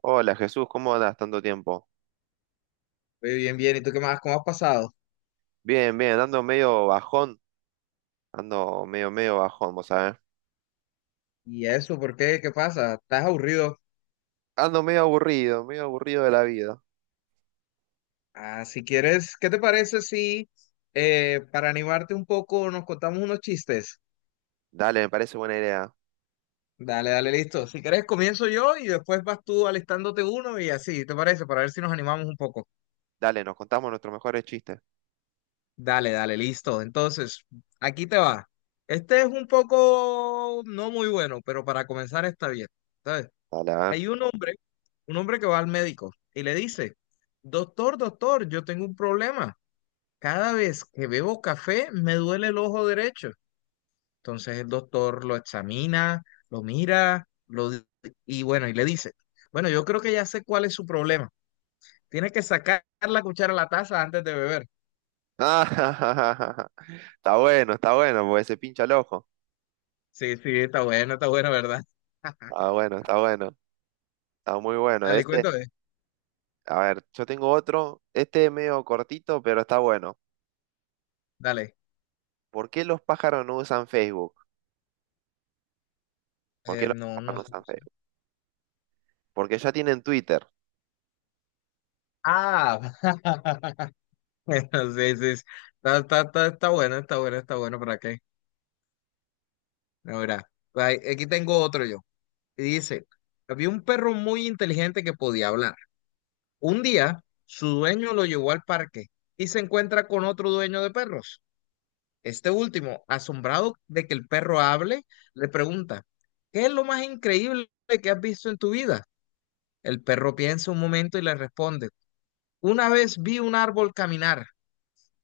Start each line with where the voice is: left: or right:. right: Hola Jesús, ¿cómo andas tanto tiempo?
left: Muy bien, bien. ¿Y tú qué más? ¿Cómo has pasado?
right: Bien, bien, ando medio bajón, ando medio bajón, vos sabés.
left: ¿Y eso? ¿Por qué? ¿Qué pasa? ¿Estás aburrido?
right: Ando medio aburrido de la vida.
left: Ah, si quieres, ¿qué te parece si para animarte un poco nos contamos unos chistes?
right: Dale, me parece buena idea.
left: Dale, dale, listo. Si quieres, comienzo yo y después vas tú alistándote uno y así, ¿te parece? Para ver si nos animamos un poco.
right: Dale, nos contamos nuestros mejores chistes.
left: Dale, dale, listo. Entonces, aquí te va. Este es un poco no muy bueno, pero para comenzar está bien. ¿Sabes?
right: Dale, a ver.
left: Hay un hombre que va al médico y le dice, doctor, doctor, yo tengo un problema. Cada vez que bebo café me duele el ojo derecho. Entonces el doctor lo examina, lo mira, y bueno, y le dice, bueno, yo creo que ya sé cuál es su problema. Tiene que sacar la cuchara a la taza antes de beber.
right: Ah, está bueno, porque se pincha el ojo.
left: Sí, sí, está bueno, ¿verdad?
right: Está bueno, está bueno, está muy bueno.
left: Dale, cuéntame.
right: A ver, yo tengo otro, este es medio cortito, pero está bueno.
left: Dale.
right: ¿Por qué los pájaros no usan Facebook? ¿Por qué los
left: No, no
right: pájaros no
left: sé.
right: usan Facebook? Porque ya tienen Twitter.
left: Ah, bueno, sí, sí. Sí. Está, está, está, está bueno, está bueno, está bueno, ¿para qué? No, mira, aquí tengo otro yo. Y dice, había un perro muy inteligente que podía hablar. Un día, su dueño lo llevó al parque y se encuentra con otro dueño de perros. Este último, asombrado de que el perro hable, le pregunta, ¿qué es lo más increíble que has visto en tu vida? El perro piensa un momento y le responde, una vez vi un árbol caminar.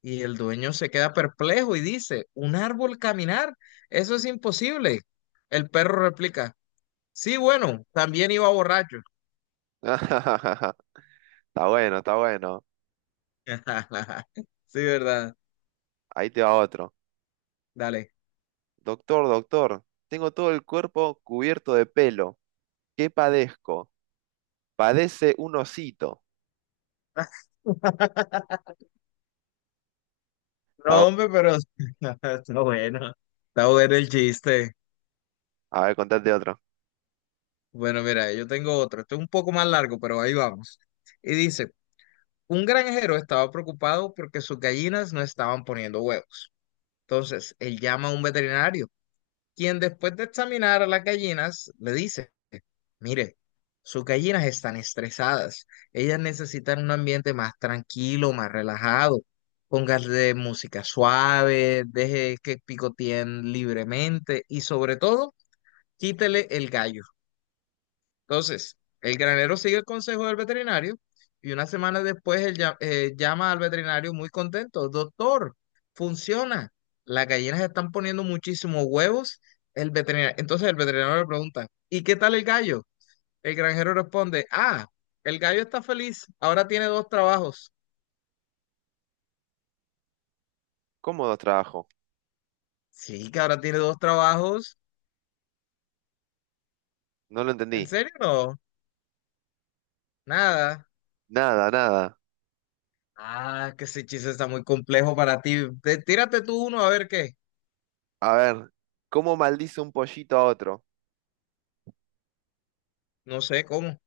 left: Y el dueño se queda perplejo y dice, ¿un árbol caminar? Eso es imposible. El perro replica, sí, bueno, también iba borracho.
right: Está bueno, está bueno.
left: Sí, verdad.
right: Ahí te va otro.
left: Dale.
right: Doctor, doctor, tengo todo el cuerpo cubierto de pelo. ¿Qué padezco? Padece un osito. A ver,
left: No, hombre, pero está bueno. Está bueno el chiste.
right: a ver, contate otro.
left: Bueno, mira, yo tengo otro. Esto es un poco más largo, pero ahí vamos. Y dice, un granjero estaba preocupado porque sus gallinas no estaban poniendo huevos. Entonces, él llama a un veterinario, quien después de examinar a las gallinas le dice, mire, sus gallinas están estresadas, ellas necesitan un ambiente más tranquilo, más relajado, póngale música suave, deje que picoteen libremente y sobre todo, quítele el gallo. Entonces, el granero sigue el consejo del veterinario y una semana después llama al veterinario muy contento. Doctor, funciona. Las gallinas están poniendo muchísimos huevos. Entonces el veterinario le pregunta, ¿y qué tal el gallo? El granjero responde, ah, el gallo está feliz. Ahora tiene dos trabajos.
right: ¿Cómo dos trabajo?
left: Sí, que ahora tiene dos trabajos.
right: No lo entendí.
left: ¿En serio? No, nada.
right: Nada, nada.
left: Ah, que ese chiste está muy complejo para ti. Tírate tú uno a ver qué.
right: A ver, ¿cómo maldice un pollito a otro?
left: No sé cómo.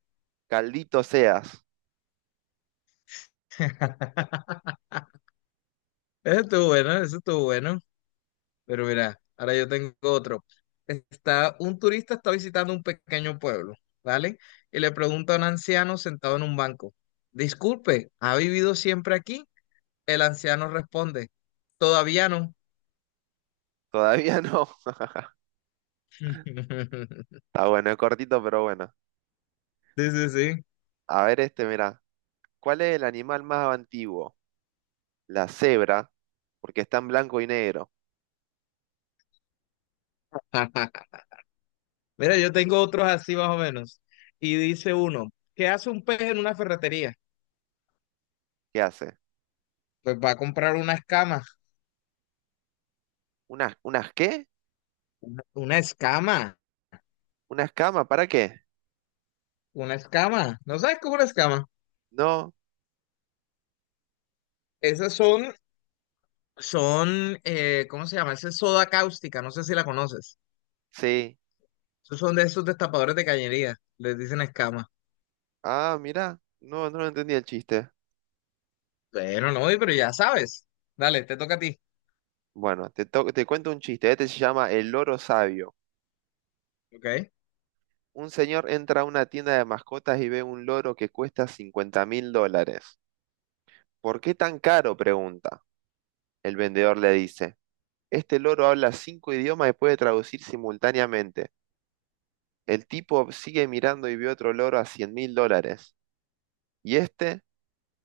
right: Caldito seas.
left: Eso estuvo bueno, eso estuvo bueno. Pero mira, ahora yo tengo otro. Está, un turista está visitando un pequeño pueblo, ¿vale? Y le pregunta a un anciano sentado en un banco, disculpe, ¿ha vivido siempre aquí? El anciano responde, todavía no.
right: Todavía no. Está bueno, es cortito, pero bueno.
left: Sí, sí, sí.
right: A ver este, mirá. ¿Cuál es el animal más antiguo? La cebra, porque está en blanco y negro.
left: Mira, yo tengo otros así más o menos. Y dice uno, ¿qué hace un pez en una ferretería?
right: ¿Qué hace?
left: Pues va a comprar una escama.
right: ¿Unas, unas qué?
left: Una escama.
right: ¿Unas camas? ¿Para qué?
left: Una escama. ¿No sabes cómo una escama?
right: No,
left: Esas son Son, ¿cómo se llama? Esa es soda cáustica, no sé si la conoces.
right: sí.
left: Esos son de esos destapadores de cañería, les dicen escama.
right: Ah, mira, no, no lo entendí el chiste.
left: Bueno, no, pero ya sabes. Dale, te toca a ti.
right: Bueno, te cuento un chiste. Este se llama El loro sabio.
left: ¿Ok?
right: Un señor entra a una tienda de mascotas y ve un loro que cuesta $50,000. ¿Por qué tan caro? Pregunta. El vendedor le dice, este loro habla cinco idiomas y puede traducir simultáneamente. El tipo sigue mirando y ve otro loro a $100,000. Y este,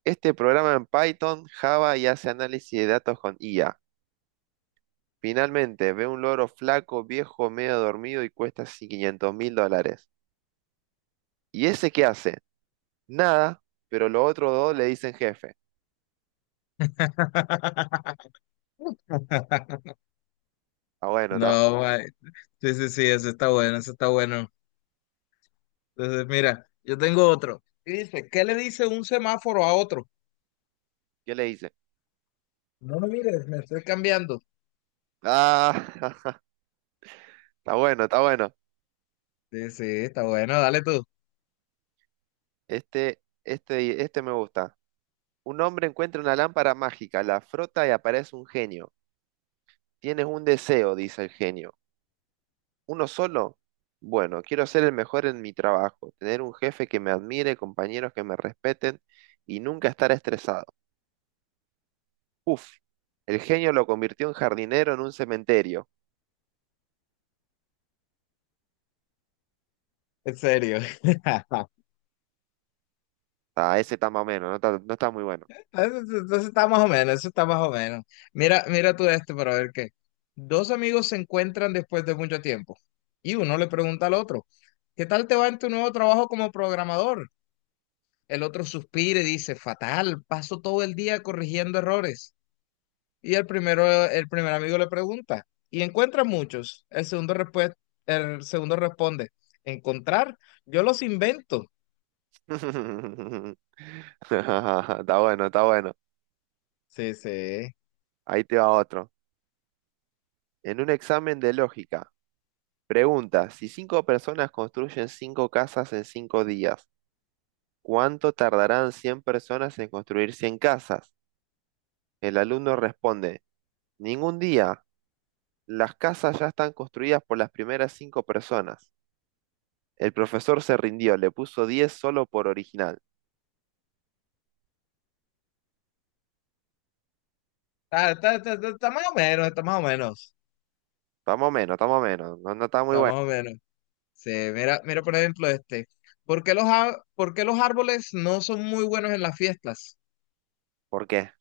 right: este programa en Python, Java y hace análisis de datos con IA. Finalmente ve un loro flaco, viejo, medio dormido y cuesta 500 mil dólares. ¿Y ese qué hace? Nada, pero los otros dos le dicen jefe. Está bueno, está bueno.
left: No, mae. Sí, sí, sí, eso está bueno, eso está bueno. Entonces, mira, yo tengo otro. Y dice, ¿qué le dice un semáforo a otro?
right: ¿Qué le dice?
left: No me mires, me estoy cambiando.
right: Ah, está bueno, está bueno.
left: Sí, sí, está bueno, dale tú.
right: Este me gusta. Un hombre encuentra una lámpara mágica, la frota y aparece un genio. Tienes un deseo, dice el genio. ¿Uno solo? Bueno, quiero ser el mejor en mi trabajo, tener un jefe que me admire, compañeros que me respeten y nunca estar estresado. Uf, el genio lo convirtió en jardinero en un cementerio.
left: En serio.
right: Ah, ese está más o menos, no está muy bueno.
left: Entonces está más o menos, eso está más o menos. Mira, mira tú este para ver qué. Dos amigos se encuentran después de mucho tiempo y uno le pregunta al otro, ¿qué tal te va en tu nuevo trabajo como programador? El otro suspira y dice, fatal, paso todo el día corrigiendo errores. Y el primero, el primer amigo le pregunta, ¿y encuentras muchos? El segundo responde, ¿encontrar? Yo los invento.
right: Está bueno, está bueno.
left: Sí, sí.
right: Ahí te va otro. En un examen de lógica, pregunta, si cinco personas construyen cinco casas en cinco días, ¿cuánto tardarán 100 personas en construir 100 casas? El alumno responde, ningún día. Las casas ya están construidas por las primeras cinco personas. El profesor se rindió, le puso 10 solo por original.
left: Está, está, está, está está más o menos, está más o menos,
right: Está menos, está menos. No, no está muy
left: está
right: bueno.
left: más o menos. Sí, mira, mira por ejemplo este. ¿Por qué los árboles no son muy buenos en las fiestas?
right: ¿Por qué?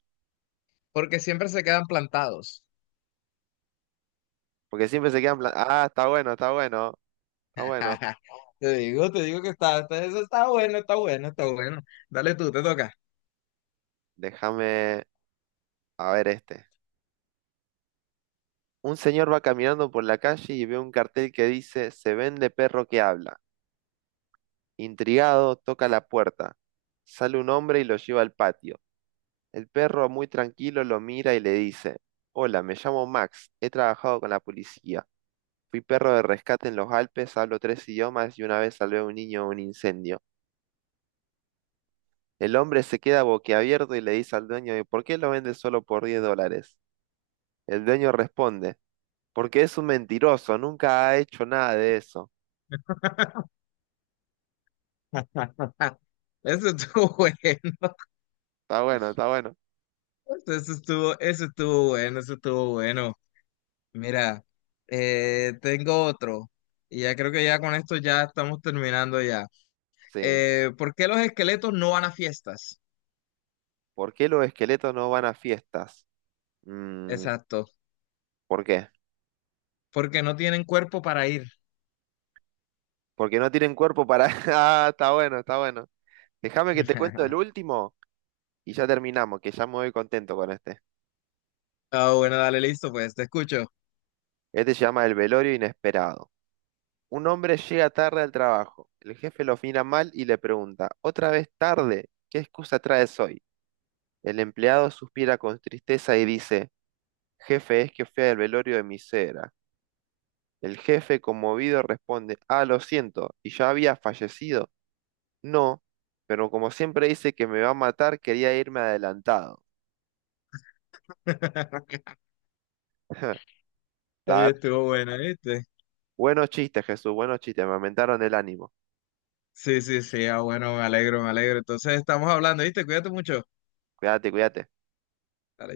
left: Porque siempre se quedan plantados.
right: Porque siempre se quedan plan... Ah, está bueno, está bueno, está bueno.
left: Te digo que eso está bueno, está bueno, está bueno. Dale tú, te toca.
right: Déjame... A ver este. Un señor va caminando por la calle y ve un cartel que dice Se vende perro que habla. Intrigado, toca la puerta. Sale un hombre y lo lleva al patio. El perro muy tranquilo lo mira y le dice Hola, me llamo Max. He trabajado con la policía. Fui perro de rescate en los Alpes, hablo tres idiomas y una vez salvé a un niño de un incendio. El hombre se queda boquiabierto y le dice al dueño, ¿y por qué lo vende solo por $10? El dueño responde, porque es un mentiroso, nunca ha hecho nada de eso.
left: Eso estuvo bueno.
right: Está bueno, está bueno.
left: Eso estuvo bueno, eso estuvo bueno. Mira, tengo otro. Y ya creo que ya con esto ya estamos terminando ya.
right: Sí.
left: ¿Por qué los esqueletos no van a fiestas?
right: ¿Por qué los esqueletos no van a fiestas? Mm,
left: Exacto.
right: ¿por qué?
left: Porque no tienen cuerpo para ir.
right: Porque no tienen cuerpo para... Ah, está bueno, está bueno. Déjame que te cuento el último y ya terminamos, que ya me voy contento con este.
left: Ah, bueno, dale, listo, pues te escucho.
right: Este se llama El velorio inesperado. Un hombre llega tarde al trabajo. El jefe lo mira mal y le pregunta, ¿Otra vez tarde? ¿Qué excusa traes hoy? El empleado suspira con tristeza y dice, Jefe, es que fui al velorio de mi suegra. El jefe, conmovido, responde, Ah, lo siento, ¿y ya había fallecido? No, pero como siempre dice que me va a matar, quería irme adelantado. La
left: Ahí
right: verdad,
left: estuvo buena, ¿viste?
right: buenos chistes, Jesús, buenos chistes, me aumentaron el ánimo.
left: Sí, sí, sí, ah, bueno, me alegro, me alegro. Entonces estamos hablando, ¿viste? Cuídate mucho.
right: Cuídate, cuídate.